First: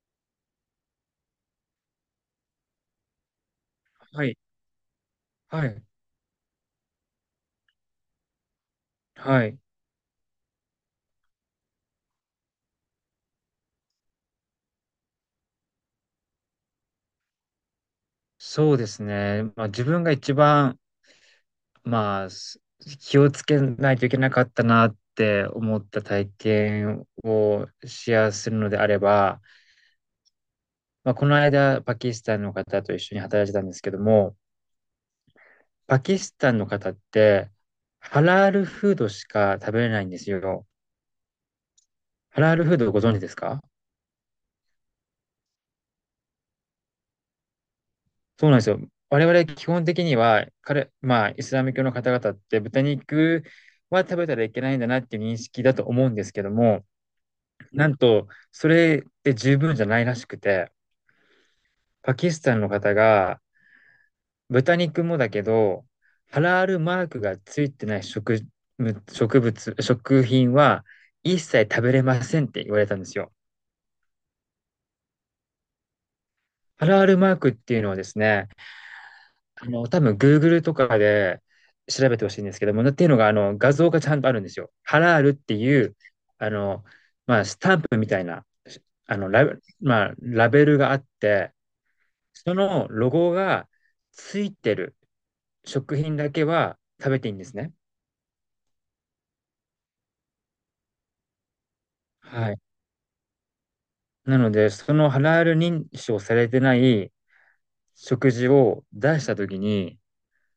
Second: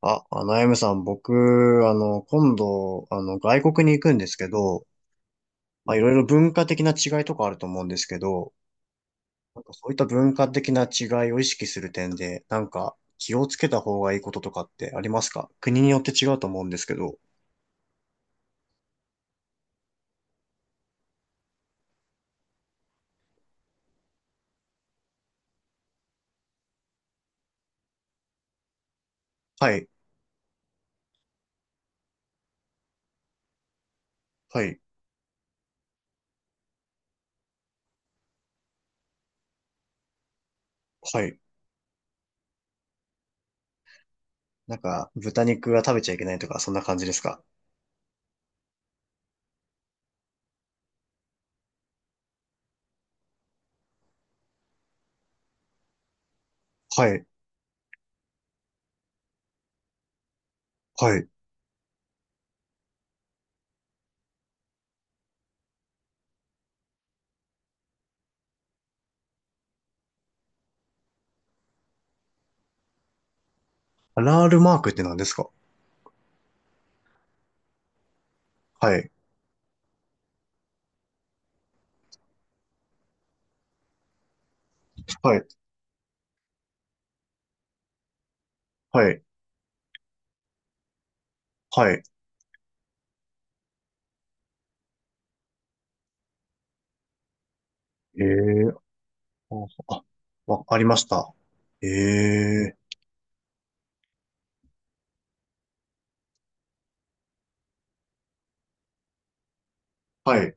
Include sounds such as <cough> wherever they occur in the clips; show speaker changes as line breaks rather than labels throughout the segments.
あ、あやむさん、僕、今度、外国に行くん
は
です
い、
けど、
はい、
まあ、いろいろ文化的な違いとかあると思うんですけど、
はい。
なんかそういった文化的な違いを意識する点で、なんか気をつけた方がいいこととかってありますか？国によって違うと思うんですけど。
そうですね。まあ自分が一番、まあ気をつけないといけなかったなって思った体験をシェアするのであれば、
はい、
まあこの間パキスタンの方と一緒に働いてたんですけども、
はい、
パキスタンの方ってハラールフードしか食べれないんですよ。
はい。
ハラールフードご存知ですか？
なんか、豚肉は食べちゃいけないとか、そんな感じですか？
そうなんですよ。我々基本的には、まあ、イスラム教の方々って豚肉は食べたらいけないんだなっていう認識だと思うんですけども、
はい、
なんと、それで十分じゃないらしくて、
はい。
パキスタンの方が豚肉もだけど、ハラールマークがついてない食、植物、食品は一切食べれませんって言われたんですよ。
ハラールマークって何ですか？
ハラールマークっていうのはですね、
はい、
多分 Google とかで調べてほしいんですけども、っていうのが、画像がちゃんとあるんですよ。ハラールっ
はい、
ていう、あの、まあ、スタンプみたいな、
は
あ
い、
の、ラベ、まあ、ラベルがあって、
はい。
そのロゴがついてる食品だけは食べていいんですね。
ええー、あ、あ、わありました。え
はい。
え。
なので、そのハラール認証されてない食事を出したときに、
はい、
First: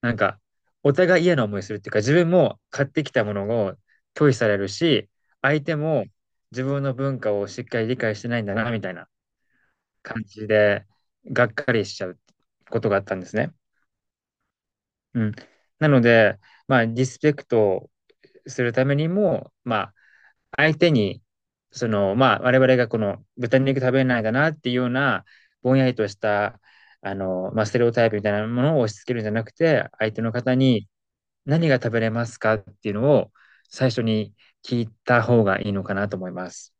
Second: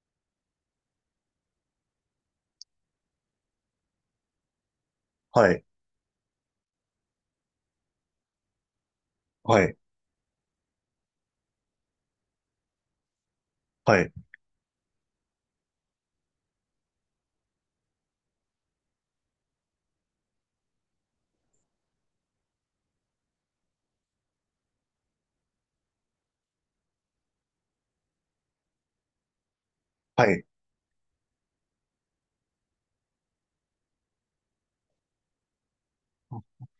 なんか、お互い嫌な思いするっていうか、自分も買ってきたものを拒否されるし、
は
相
い、
手も自分の文化をしっかり理解してないんだな、みたいな
はい、
感じで、がっかりしちゃうことがあったんですね。
はい、
うん。なので、まあ、リスペクトするためにも、まあ、相手に、その、まあ、我々がこの豚肉食べないんだなっていうような、ぼんやりとした、まあ、ステレオタイプみたいなものを押し付けるんじゃなくて、相手
は
の
い。
方に、何が食べれますかっていうのを最初に聞いた方がいいのかなと思います。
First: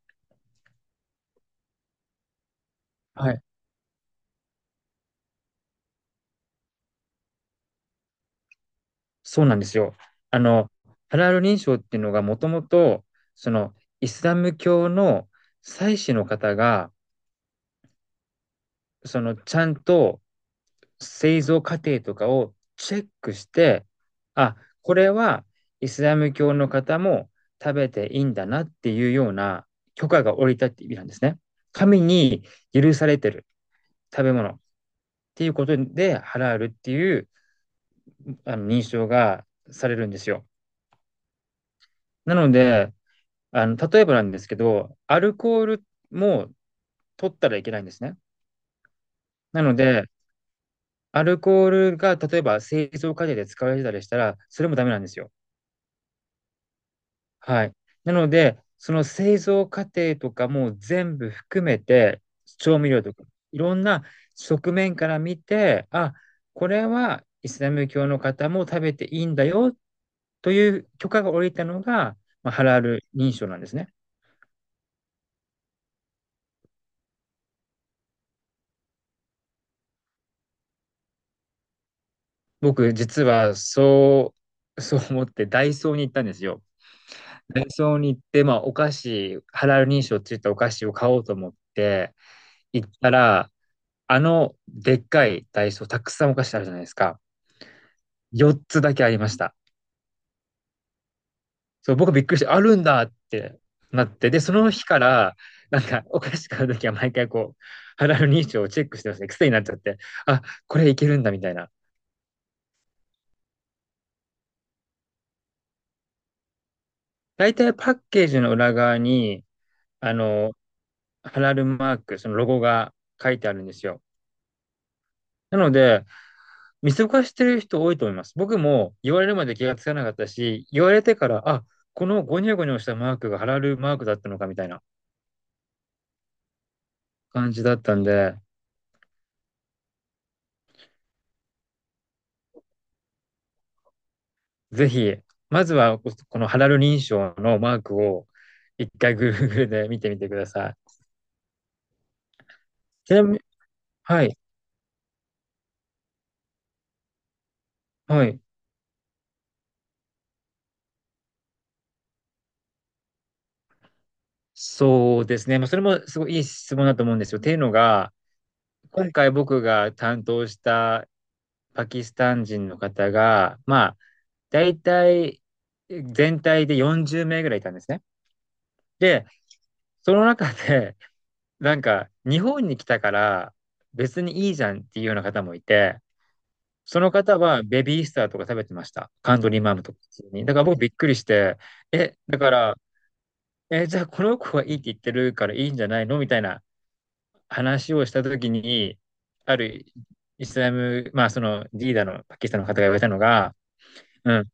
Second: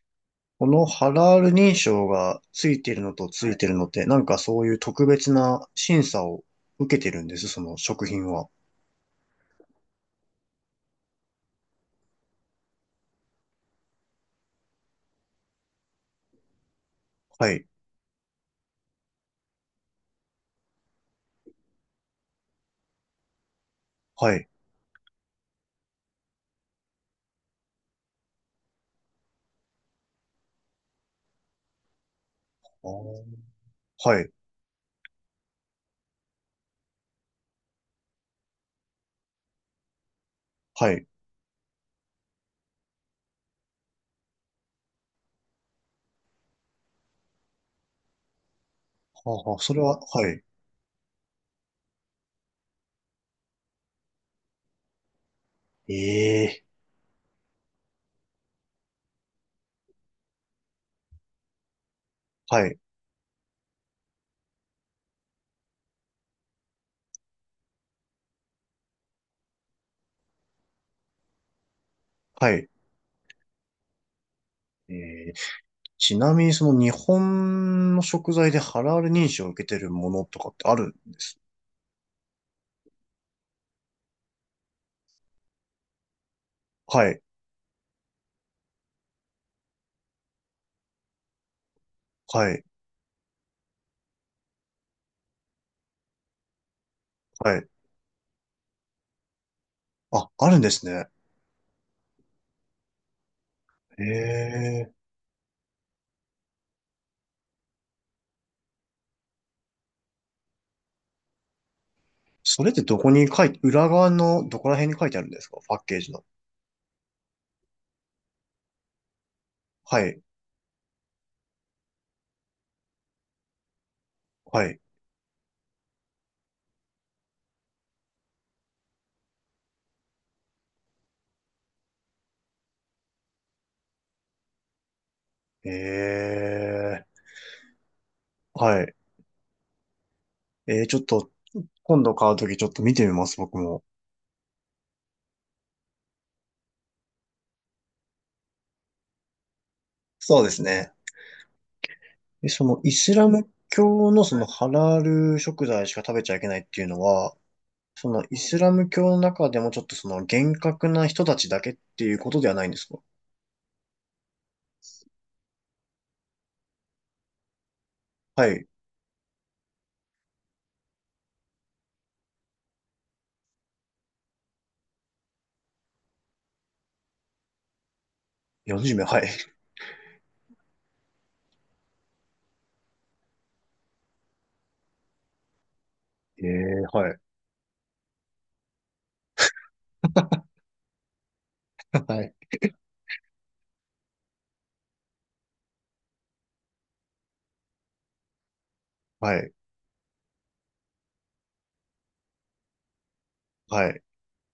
このハラール認証がついてるのと
はい。
ついてるのって、なんかそういう特別な審査を受けてるんです、その食品は。
そうなんですよ。あの、ハラール認証っていうのがもともと、そのイスラム教の祭司の方が、
はい、
そのちゃんと製造過程とかをチェックして、
はい。
あ、これはイスラム教の方も食べていいんだなっていうような許可が下りたって意味なんですね。神に
あ
許され
ー、
てる
は
食
い、
べ物。っていうことで、ハラールっていうあの認証がされるんですよ。
はい。
なので、例えばなんですけど、アルコールも取ったらいけないんですね。
はあはあ、
な
そ
の
れは、
で、
はい。
アルコールが例えば製造過程で使われてたりしたら、それもダメなんですよ。
ええ。
はい。なので、その製造過程とかも全部含めて、
はい、
調味料とか、いろんな側面から見て、あ、これはイスラム教の方も食べていいんだよという許可が下りたのが、まあ、
は
ハ
い。
ラール認証なんですね。
えー、ちなみにその日本の食材でハラール認証を受けてるものとかってあるんです？
僕、実はそう、<laughs> そう思ってダイソーに行ったんですよ。
はい、
ダイソーに行って、まあ、お菓子、ハラール認証って言ったお菓子を買おうと思って
はい、
行ったら、でっかいダイソー、たくさんお菓子あるじゃないですか。
はい。
4つだけありました。
あ、あるんですね。
そう、僕びっくりして、あるんだって
へ
なって、で、その日
え。
から、なんか、お菓子買うときは毎回こう、肌の認証をチェックしてますね。癖になっちゃって、あ、これいけるんだ、みたいな。
それってどこに書いて、裏側のどこら辺に書いてあるんですか？パッケージの。
大体パッケージの裏側に、
は
あ
い、
の、ハラルマーク、そのロゴが書いてあるんですよ。
はい。
なので、見過ごしてる人多いと思います。僕も言われるまで気がつかなかったし、言われてから、あ、このゴニョゴニョしたマークがハラルマークだったのかみたいな
ええ、
感じだったんで、
はい。えー、ちょっと、今度買うときちょっと見てみます、僕も。
ぜひ、まずはこのハラル認証のマークを一回 Google で見てみてく
そう
だ
です
さ
ね。
い。
え、イ
ち
ス
な
ラ
みに、
ム教
は
の
い、
そのハラール食材しか食べちゃいけないっていうのは、
は
イ
い。
スラム教の中でもちょっと厳格な人たちだけっていうことではないんですか？
そうですね。まあ、それもすごいいい質問だと思うんですよ。っていうのが、
はい。
今回僕が担当したパキスタン人の方が、まあ、大体全体で40名ぐらいいたんですね。
40名、は
で、
い。
その中で、なんか日本に来たから別にいいじゃんっていうような方もいて、
ええ、
そ
は
の
い。
方はベビースターとか食べてました。カントリーマームとか普通に。だから僕びっくりして、
<laughs>
え、
はい。
だから、え、じゃあこの子はいいって言ってるからいいんじゃないのみたいな話をしたときに、
はい。
あるイスラム、まあそのリーダーのパキスタンの方が言われたのが、
はい。
うん、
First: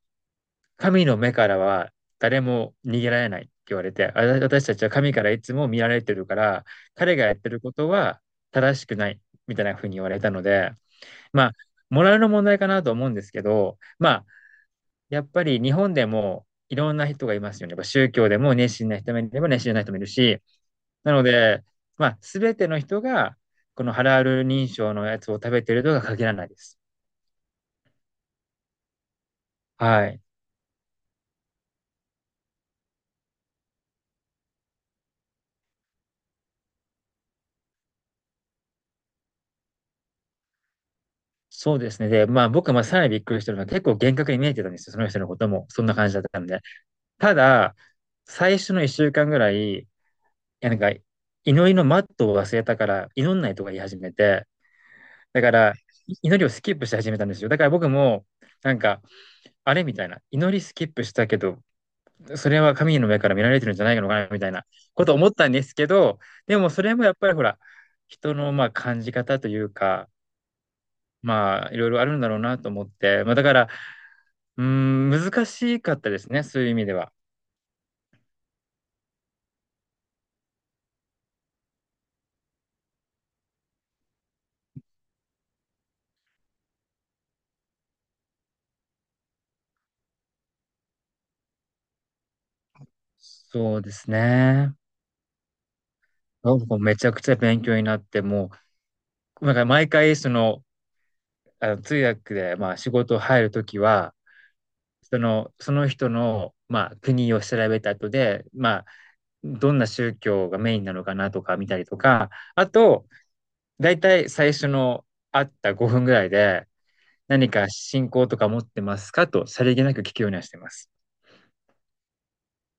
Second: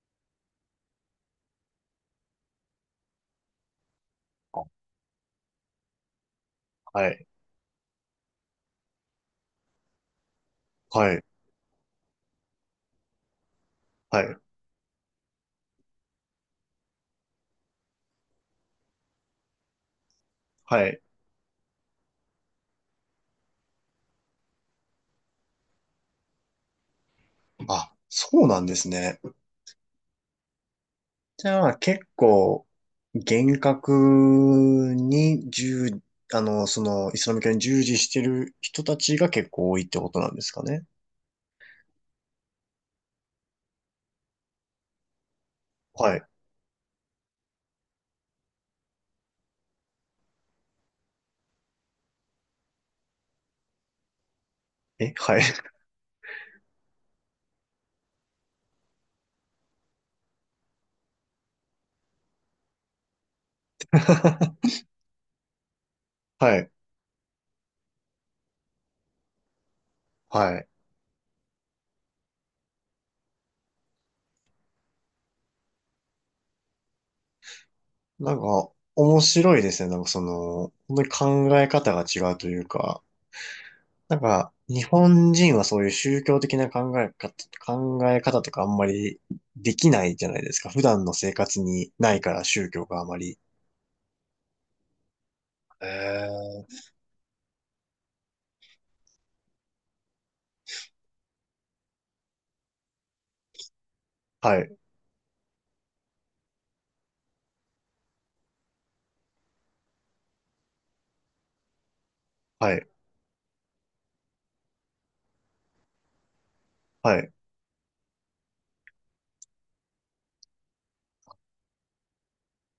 神の目からは誰も逃げられないって言われて、あ、
あ、
私たちは神からいつも見られてるから、
は
彼が
い。
やってることは正しくないみたいなふうに言われたので、
はい。
まあ、モラルの問題かなと思うんですけど、
は
ま
い。
やっぱり日本でもいろんな人がいますよね。やっぱ宗教でも熱心な人もいれば熱心じゃない人もいるし、
はい。
なので、まあ、すべての人が、このハラール認証のやつを食べてるとは限らないです。
あ、そうなんですね。
はい。
じゃあ結構厳格に従、そのイスラム教に従事してる人たちが結構多いってことなんですかね。
そうですね。で、まあ、僕もさらにびっくりしたのは、結構厳格に見えてたんですよ。その人のことも。そんな感じ
は
だ
い。
ったんで。ただ、最初の一週間ぐらい、いやなんか、祈りのマットを忘れたから、祈んないとか言い始めて、
え、はい。
だから、祈りをスキップし始めたんですよ。だから僕も、なんか、あれみたいな。祈りスキップしたけど、それは神の目から見られてるんじゃないのかなみたいな
<laughs>
こと思ったんですけど、
は
でも
い。
それもやっぱりほら、人のまあ感じ方というか、
はい。
まあいろいろあるんだろうなと思って、まあだから、うーん、難しかったですね、そういう意味では。
なんか面白いですね。なんかその、本当に考え方が違うというか、なんか日本人はそういう宗教的な考え方、考え方とかあんまりできないじゃないですか。普段の生活にないから宗教があまり。
そうですね。な
え、
んかめちゃくちゃ勉強になって、もう、なんか毎回その、あの通訳でまあ仕事入るときは、
はい、
その人の、まあ、国を調べた後で、まどんな宗教がメインなのかなとか見たりとか、あ
はい、
と、だいたい最初の会った5分ぐらいで、
はい。
何か信仰とか持ってますかと、さりげなく聞くようにはしてます。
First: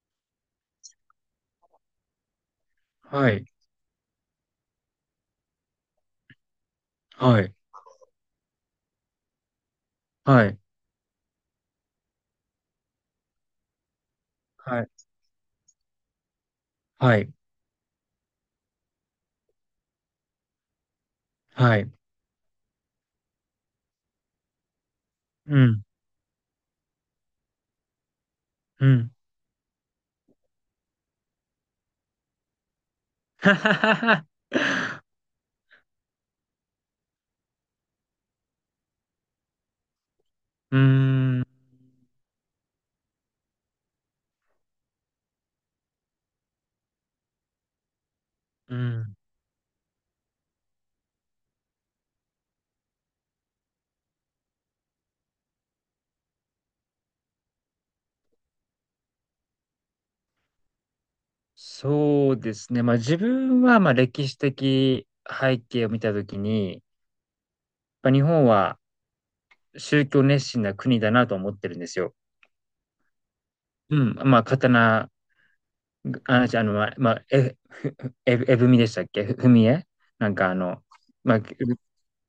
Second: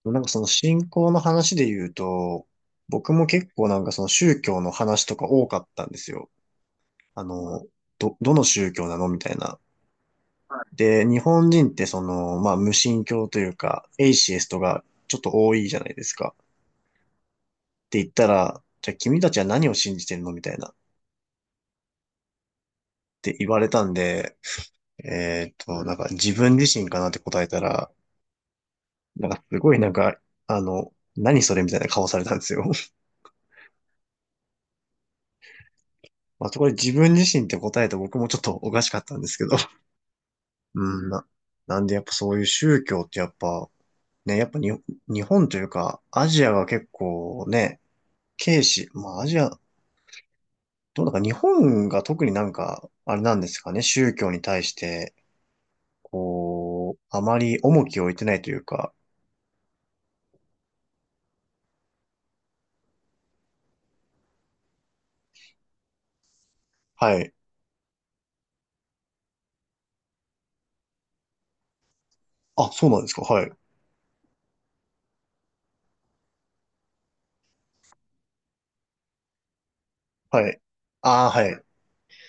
なんかその信仰の話で言うと、僕も
はい、
結構なんかその宗教の話とか多かったんですよ。あ
はい、
の、ど、どの宗教なのみたいな。
はい、
で、日本人ってその、まあ無神教というか、エイシエストが
はい、
ちょっと多いじゃないですか。っ
はい、
て言ったら、じゃあ君たちは何を信じてるのみたいな。っ
はい、
て言われたんで、
うん、
なんか自分自身かなって答えたら、
うん。
なんかすごいなんか、何それみたいな顔されたんですよ。
<laughs> はははは
まあ、そこで自分自身って答えて僕もちょっとおかしかったんですけど。<laughs>
うー
うん、な、
ん、
なんでやっぱそういう宗教ってやっぱ、ね、やっぱに、日本というか、アジアが結構ね、軽
う
視、ま
ん。
あアジア、どうなんか日本が特になんか、あれなんですかね、宗教に対して、こう、あまり重きを置いてないというか、
そうですね。まあ自分は、まあ歴史的背景を見たときに、やっ
はい。
ぱ日本は宗教熱心な国だなと思ってるんですよ。
あ、そうなんですか、はい。
うん、まあ、刀あの、じあの、ま、ま、え、え、<laughs> えぶみでしたっけふふみえなん
は
か
い。ああ、
まあ、
はい。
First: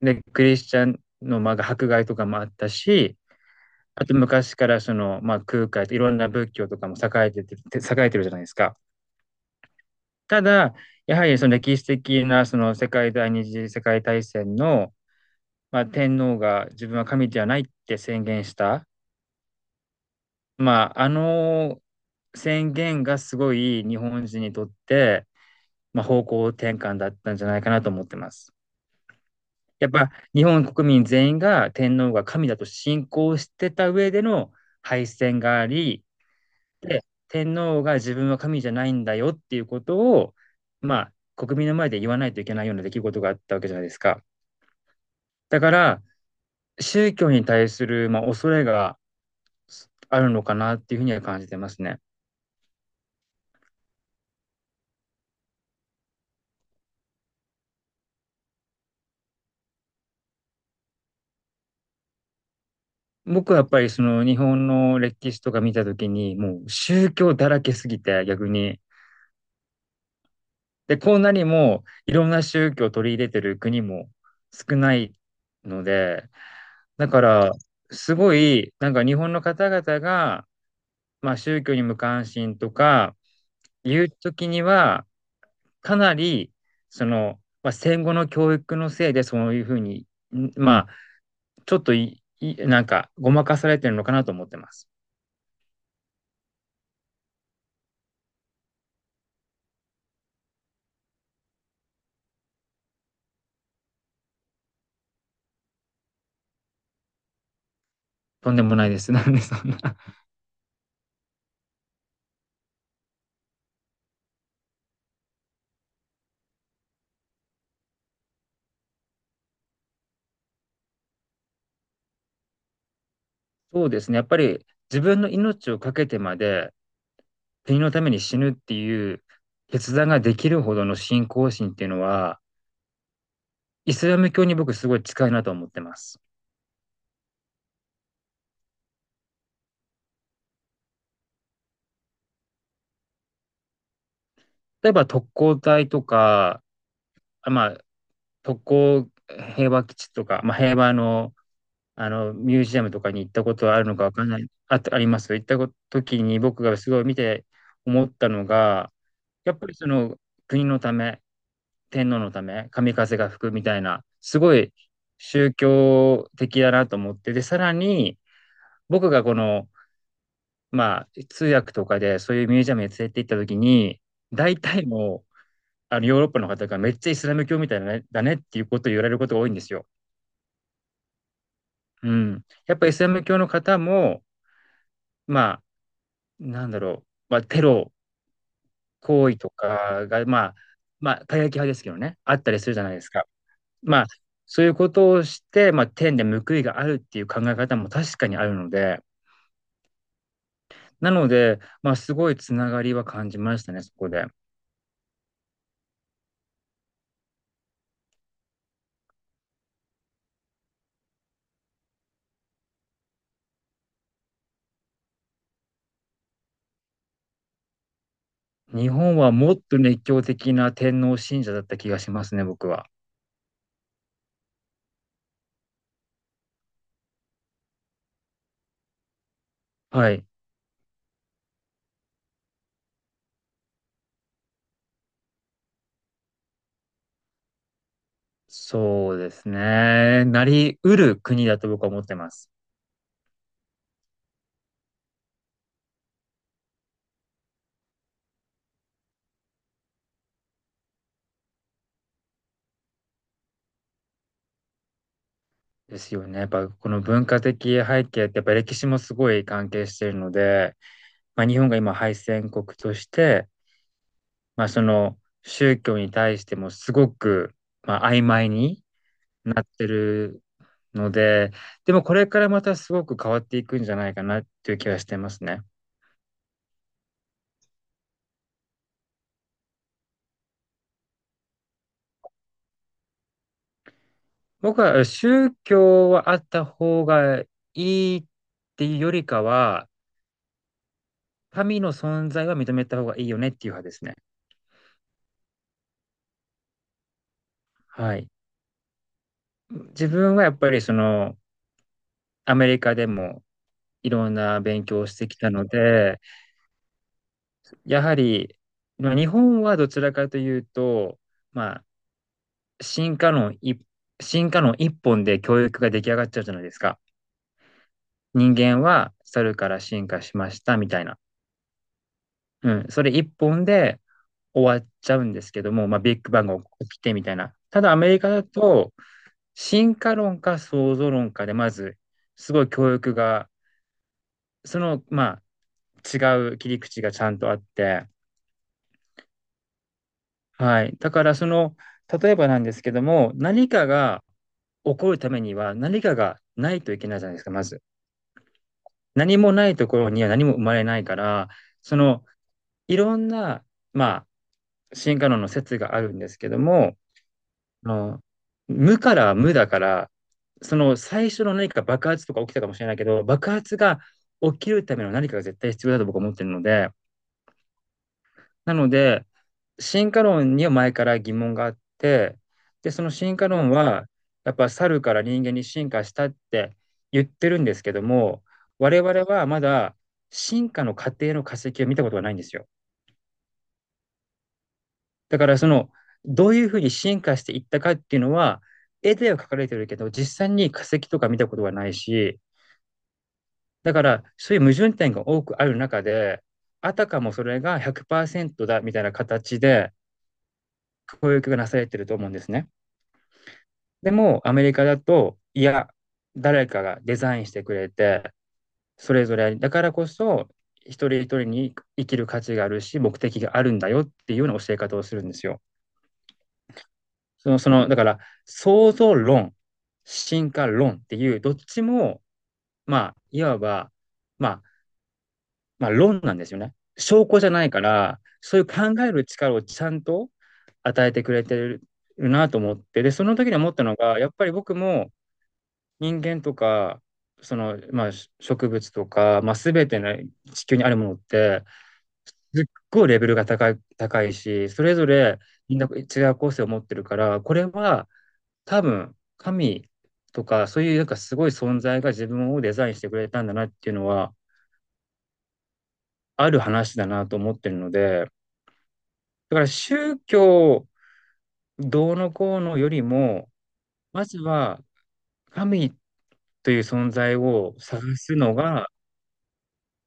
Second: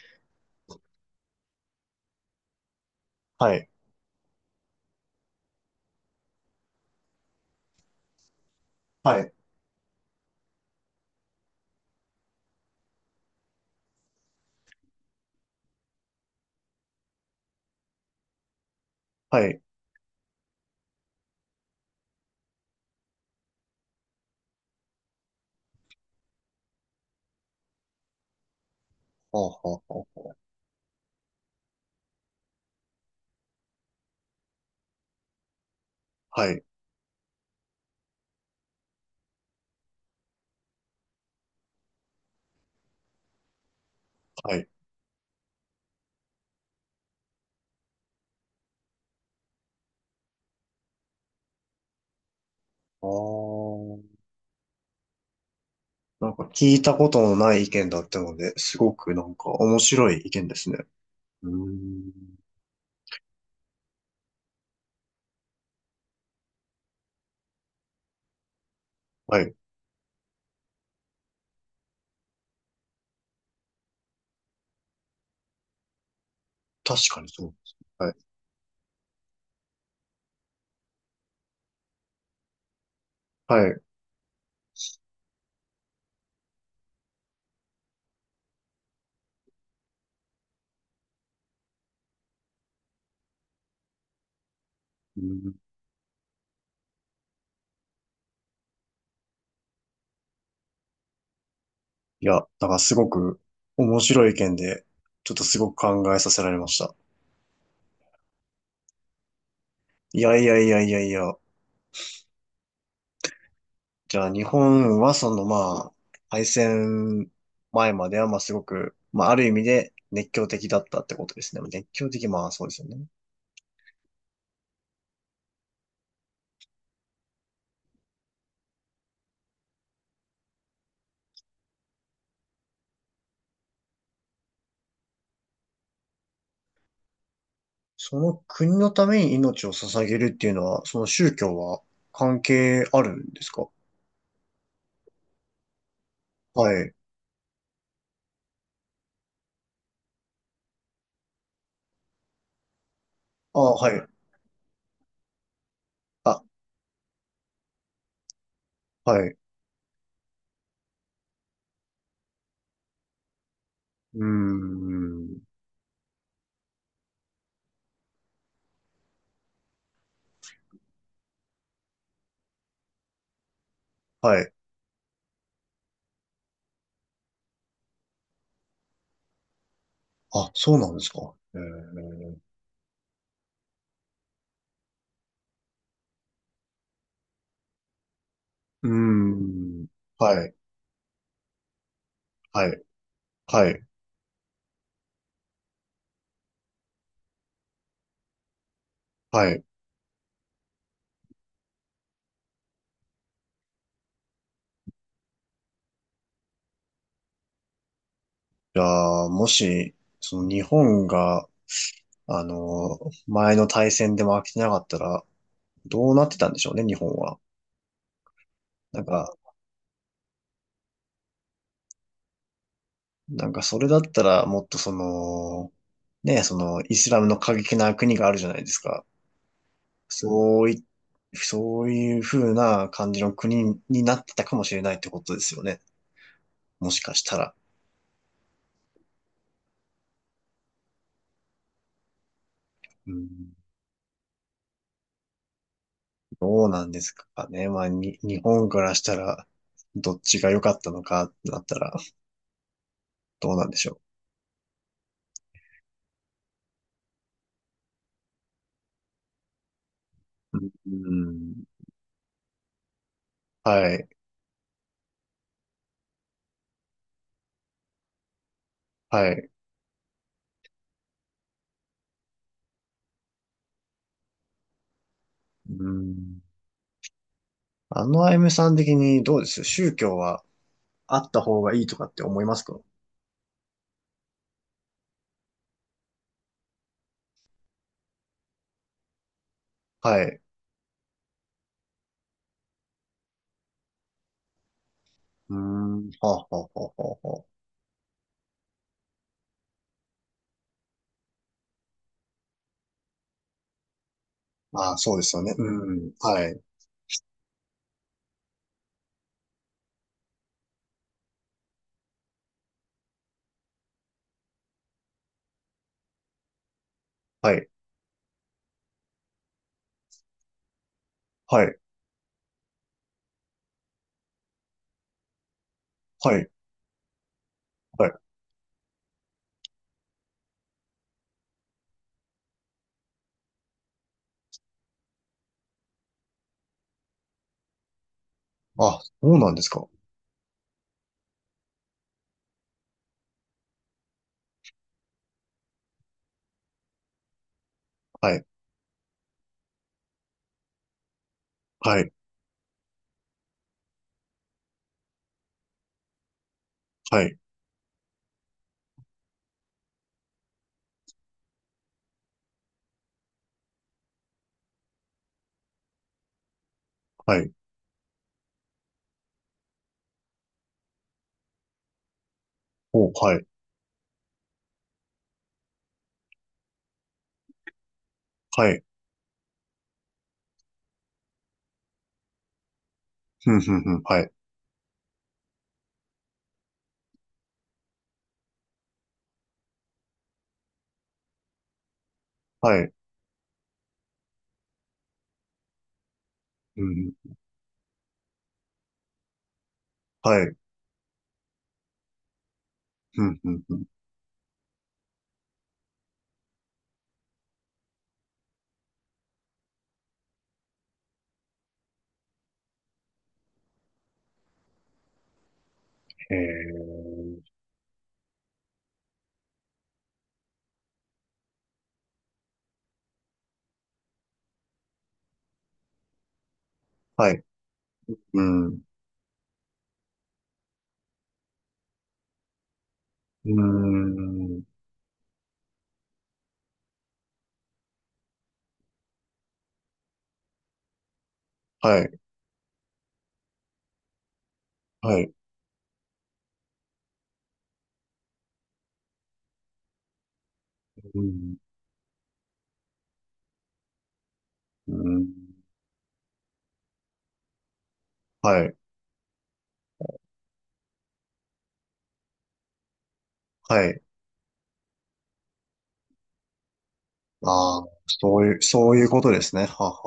で、クリスチャンの、まあ、迫害とかもあったし、
はい。
あと昔からその、まあ、空海といろんな仏教とかも栄えてて、<laughs> 栄えてるじゃないですか。
はい。
ただ、やはりその歴史的なその世界第二次世界大戦の、まあ、天皇が自分は神ではないって宣言した、
はい。
まあ、あの宣言がすごい日本人にとってまあ、方向転換だったんじゃないかなと思ってます。
あ
やっ
あ、
ぱ日本国民全員が天皇が神だと信仰してた上での敗戦があり、
はい。はい。
で、天皇が自分は神じゃないんだよっていうことを、ま国民の前で言わないといけないような出来事があったわけじゃないですか。
はい。
だから、宗教に対する、恐れがあるのかなっていうふうには感じてますね。
ああ。なんか聞いたことのない意見だったので、すごくなんか面白い意見ですね。うーん。
僕はやっぱりその日本の歴史とか見たときに、もう宗教だらけすぎて逆に、
はい。
で、こんなにもいろんな宗教を取り入れてる国も少ないので、
確
だか
かにそう
ら、
です
す
ね。
ごい、なんか日本の方々が、宗教に無関心とか
はい。はい。う
いう時には、かなり、その、戦後の教育のせいでそういうふうに、まあ、ちょっとなんか、ごまかされてるのかなと思ってます。
ん。いや、なんからすごく面白い意見で、ちょっとすごく考えさせられました。
とんでもないです。なんでそんな。
いやいやいやいやいや。じゃあ日本はそのまあ、敗戦前まではまあすごく、まあある意味で熱狂的だったってことですね。熱狂的、まあそうですよね。
そうですね。やっぱり自分の命をかけてまで、国のために死ぬっていう決断ができるほどの信仰心っていうのは、イスラム教に僕すごい近いなと思ってます。
その国のために命を捧げるっていうのは、その宗教は関係あるんですか？
例えば特攻隊と
は
か、
い。
あまあ、特攻平和基地とか、平和の、あのミュージアムとかに行ったこ
あ、
とはある
は
のか
い。
わかんない、あ、あります行ったこ時に
あ、
僕がすごい見て思ったのが、
はい。う
やっぱりその国のため、天皇のため、神風が吹くみたいな、
ー
すごい
ん。
宗教的だなと思って、で、さらに、僕がこの、通訳とかでそういうミュージアムに連れて行った時に、
はい。
大体の、あのヨーロッパの方がめっちゃイスラム教みたいだねだねっていうことを言われることが多いんですよ。
あ、そうなんですか。え
う
ー、
ん。やっぱイスラム教の方も、まあ、なんだろう、テロ
うー
行為と
ん。
かが、
はい。
過激派ですけどね、あったりす
は
るじ
い。
ゃないですか。
はい。
まあ、そういうことをして、天で報いがあるっていう考え方も確かにあるので、
はい。
なので、すごいつながりは感じましたね、そこで。
じゃあ、もし、その日本が、あの、前の大戦で負けてなかったら、どうなってたんでしょうね、日本は。
日
なん
本は
か、
もっと熱狂的な天皇信者だった気がしますね、僕は。
なんかそれだったらもっとその、ね、そのイスラムの過激な国があるじゃないですか。
はい。
そうい、そういう風な感じの国になってたかもしれないってことですよね。もしかしたら。
そうですね。なりうる国だと僕は思ってます。
うん、どうなんですかね。まあ、に、日本からしたら、どっちが良かったのかってなったら、どうなんでしょ
ですよね。やっぱこの文化的背景ってやっぱ歴史もすごい関係しているの
う。
で、
うん、
日本が今敗戦国として、
はい、
その宗教に対してもすごく、曖昧に
はい。
なってるので、でもこれからまたすごく変わっていくんじゃないかなっていう気がしてますね。
うん、あのあゆむさん的にどうです？宗教はあった方がいいとかって思いますか？
僕は宗教はあった方がいいっていうよりかは、
はい。
神の存在は認めた方がいいよねっていう派ですね。
うーん。はあ、はあ、はあ、はあ。は
はい。自分はやっぱりその、アメリカでもいろんな勉
あ、あー、
強を
そ
し
うで
て
す
き
よ
た
ね。
の
うん。
で、
はい。
やはり、日本はどちらかというと、まあ、進化論一、進化論一本で教育が出来上がっちゃうじゃないですか。
はい。
人間は猿から進化しましたみたいな。
はい。
うん、それ一本で終わっちゃうんですけども、ビッグ
は
バン
い。
が起きてみたいな。ただア
は
メリカ
い。
だと、進化論か創造論かで、まず、すごい教育が、その、違う切り口がちゃんとあって、
あ、そうなんですか。
はい。だから、その、例えばなんですけども、何かが起こるためには、何かがないといけないじゃないですか、まず。
はい。
何もないところには何も生まれないから、そ
はい。
の、いろんな、まあ、進化論の説があるんですけども、
はい。
あの、無から無だから、その最初の何か爆発とか起きたかもしれないけど、爆発が起きるための何かが絶対必要だと僕は思ってるので、
はい。
なので、進化論には前から疑問があって、で、そ
お、
の
は
進
い。
化論は、やっぱ猿から人間に進化したって言ってるんですけども、
はい。
我々はまだ進化の過程の化石を見たことがないんですよ。
ふんふんふん。はい。
だからその、どういうふうに進化していったかっていうのは、絵では描かれてるけど、実際に化石とか見たことはないし、
はい。
だからそういう矛盾点が多くある中で、
う
あた
ん。
かもそれが100%だみたいな形で
はい。
教育がなされてると思うんですね。
ふんふんふん。
でもアメリカだと、いや、誰かがデザインしてくれて、それぞれだからこそ一人一人に生きる価値があるし、目的があるんだよっていうような教え方をするんですよ。
へえ。
だから、創造論、進化論っていう、どっちも、まあ、いわば、まあ、まあ、論なんですよね。証
は
拠
い。
じゃないから、
う
そうい
ん。
う
う
考える力をちゃんと与えてくれてるなと思って、で、その
ー
時に思ったのが、やっぱり
ん。
僕も人間とか、その、植物とか、全ての地球にあるものって、
はい。
すっごいレベルが高い、高いし、それぞ
はい。
れみんな違う個性を持ってるから、これは多分、神とか、そういうなんか
う
すごい
ん。
存在が自分をデザインしてくれたんだなっていうのは、
うん。
ある話だなと思ってるので、
はい。
だから宗教どうのこうのよりも、
はい。
まずは神という存在を
ああ、
探す
そう
の
いう、
が、
そういうことですね。はあは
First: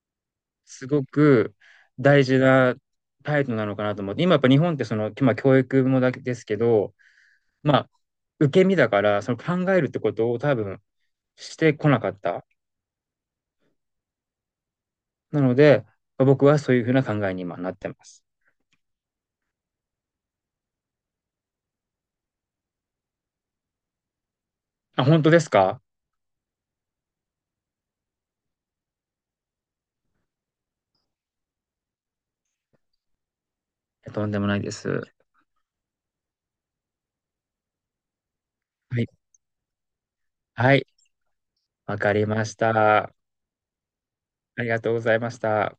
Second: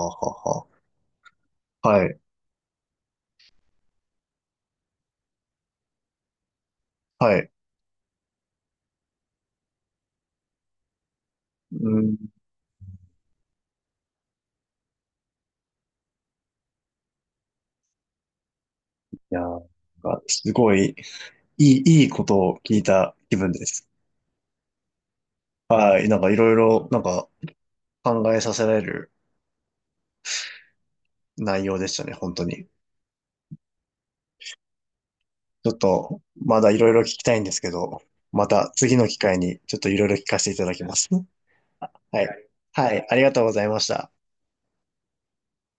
あは
すごく
あはあ。はい。
大事な態度なのかなと思って、今やっぱ日本ってその、今教育もだけですけど、
はい。
まあ、受け身だから、その考えるってことを多分してこ
う
な
ん。
かっ
い
た。なので、僕はそういうふうな考えに今なってます。
やー、なんかすごい、いい、いいことを聞いた気分です。
あ、本当ですか。
はい。なんかいろいろ、なんか考えさせられる内容でしたね、本当に。
とんでもないです。は
ちょっと、まだいろいろ聞きたいんですけど、また次の機
い。
会にちょっといろいろ聞かせていただ
は
き
い。
ます。
わ
<laughs>
か
は
り
い。
まし
は
た。
い。
あ
ありがとうございました。
りがとうございました。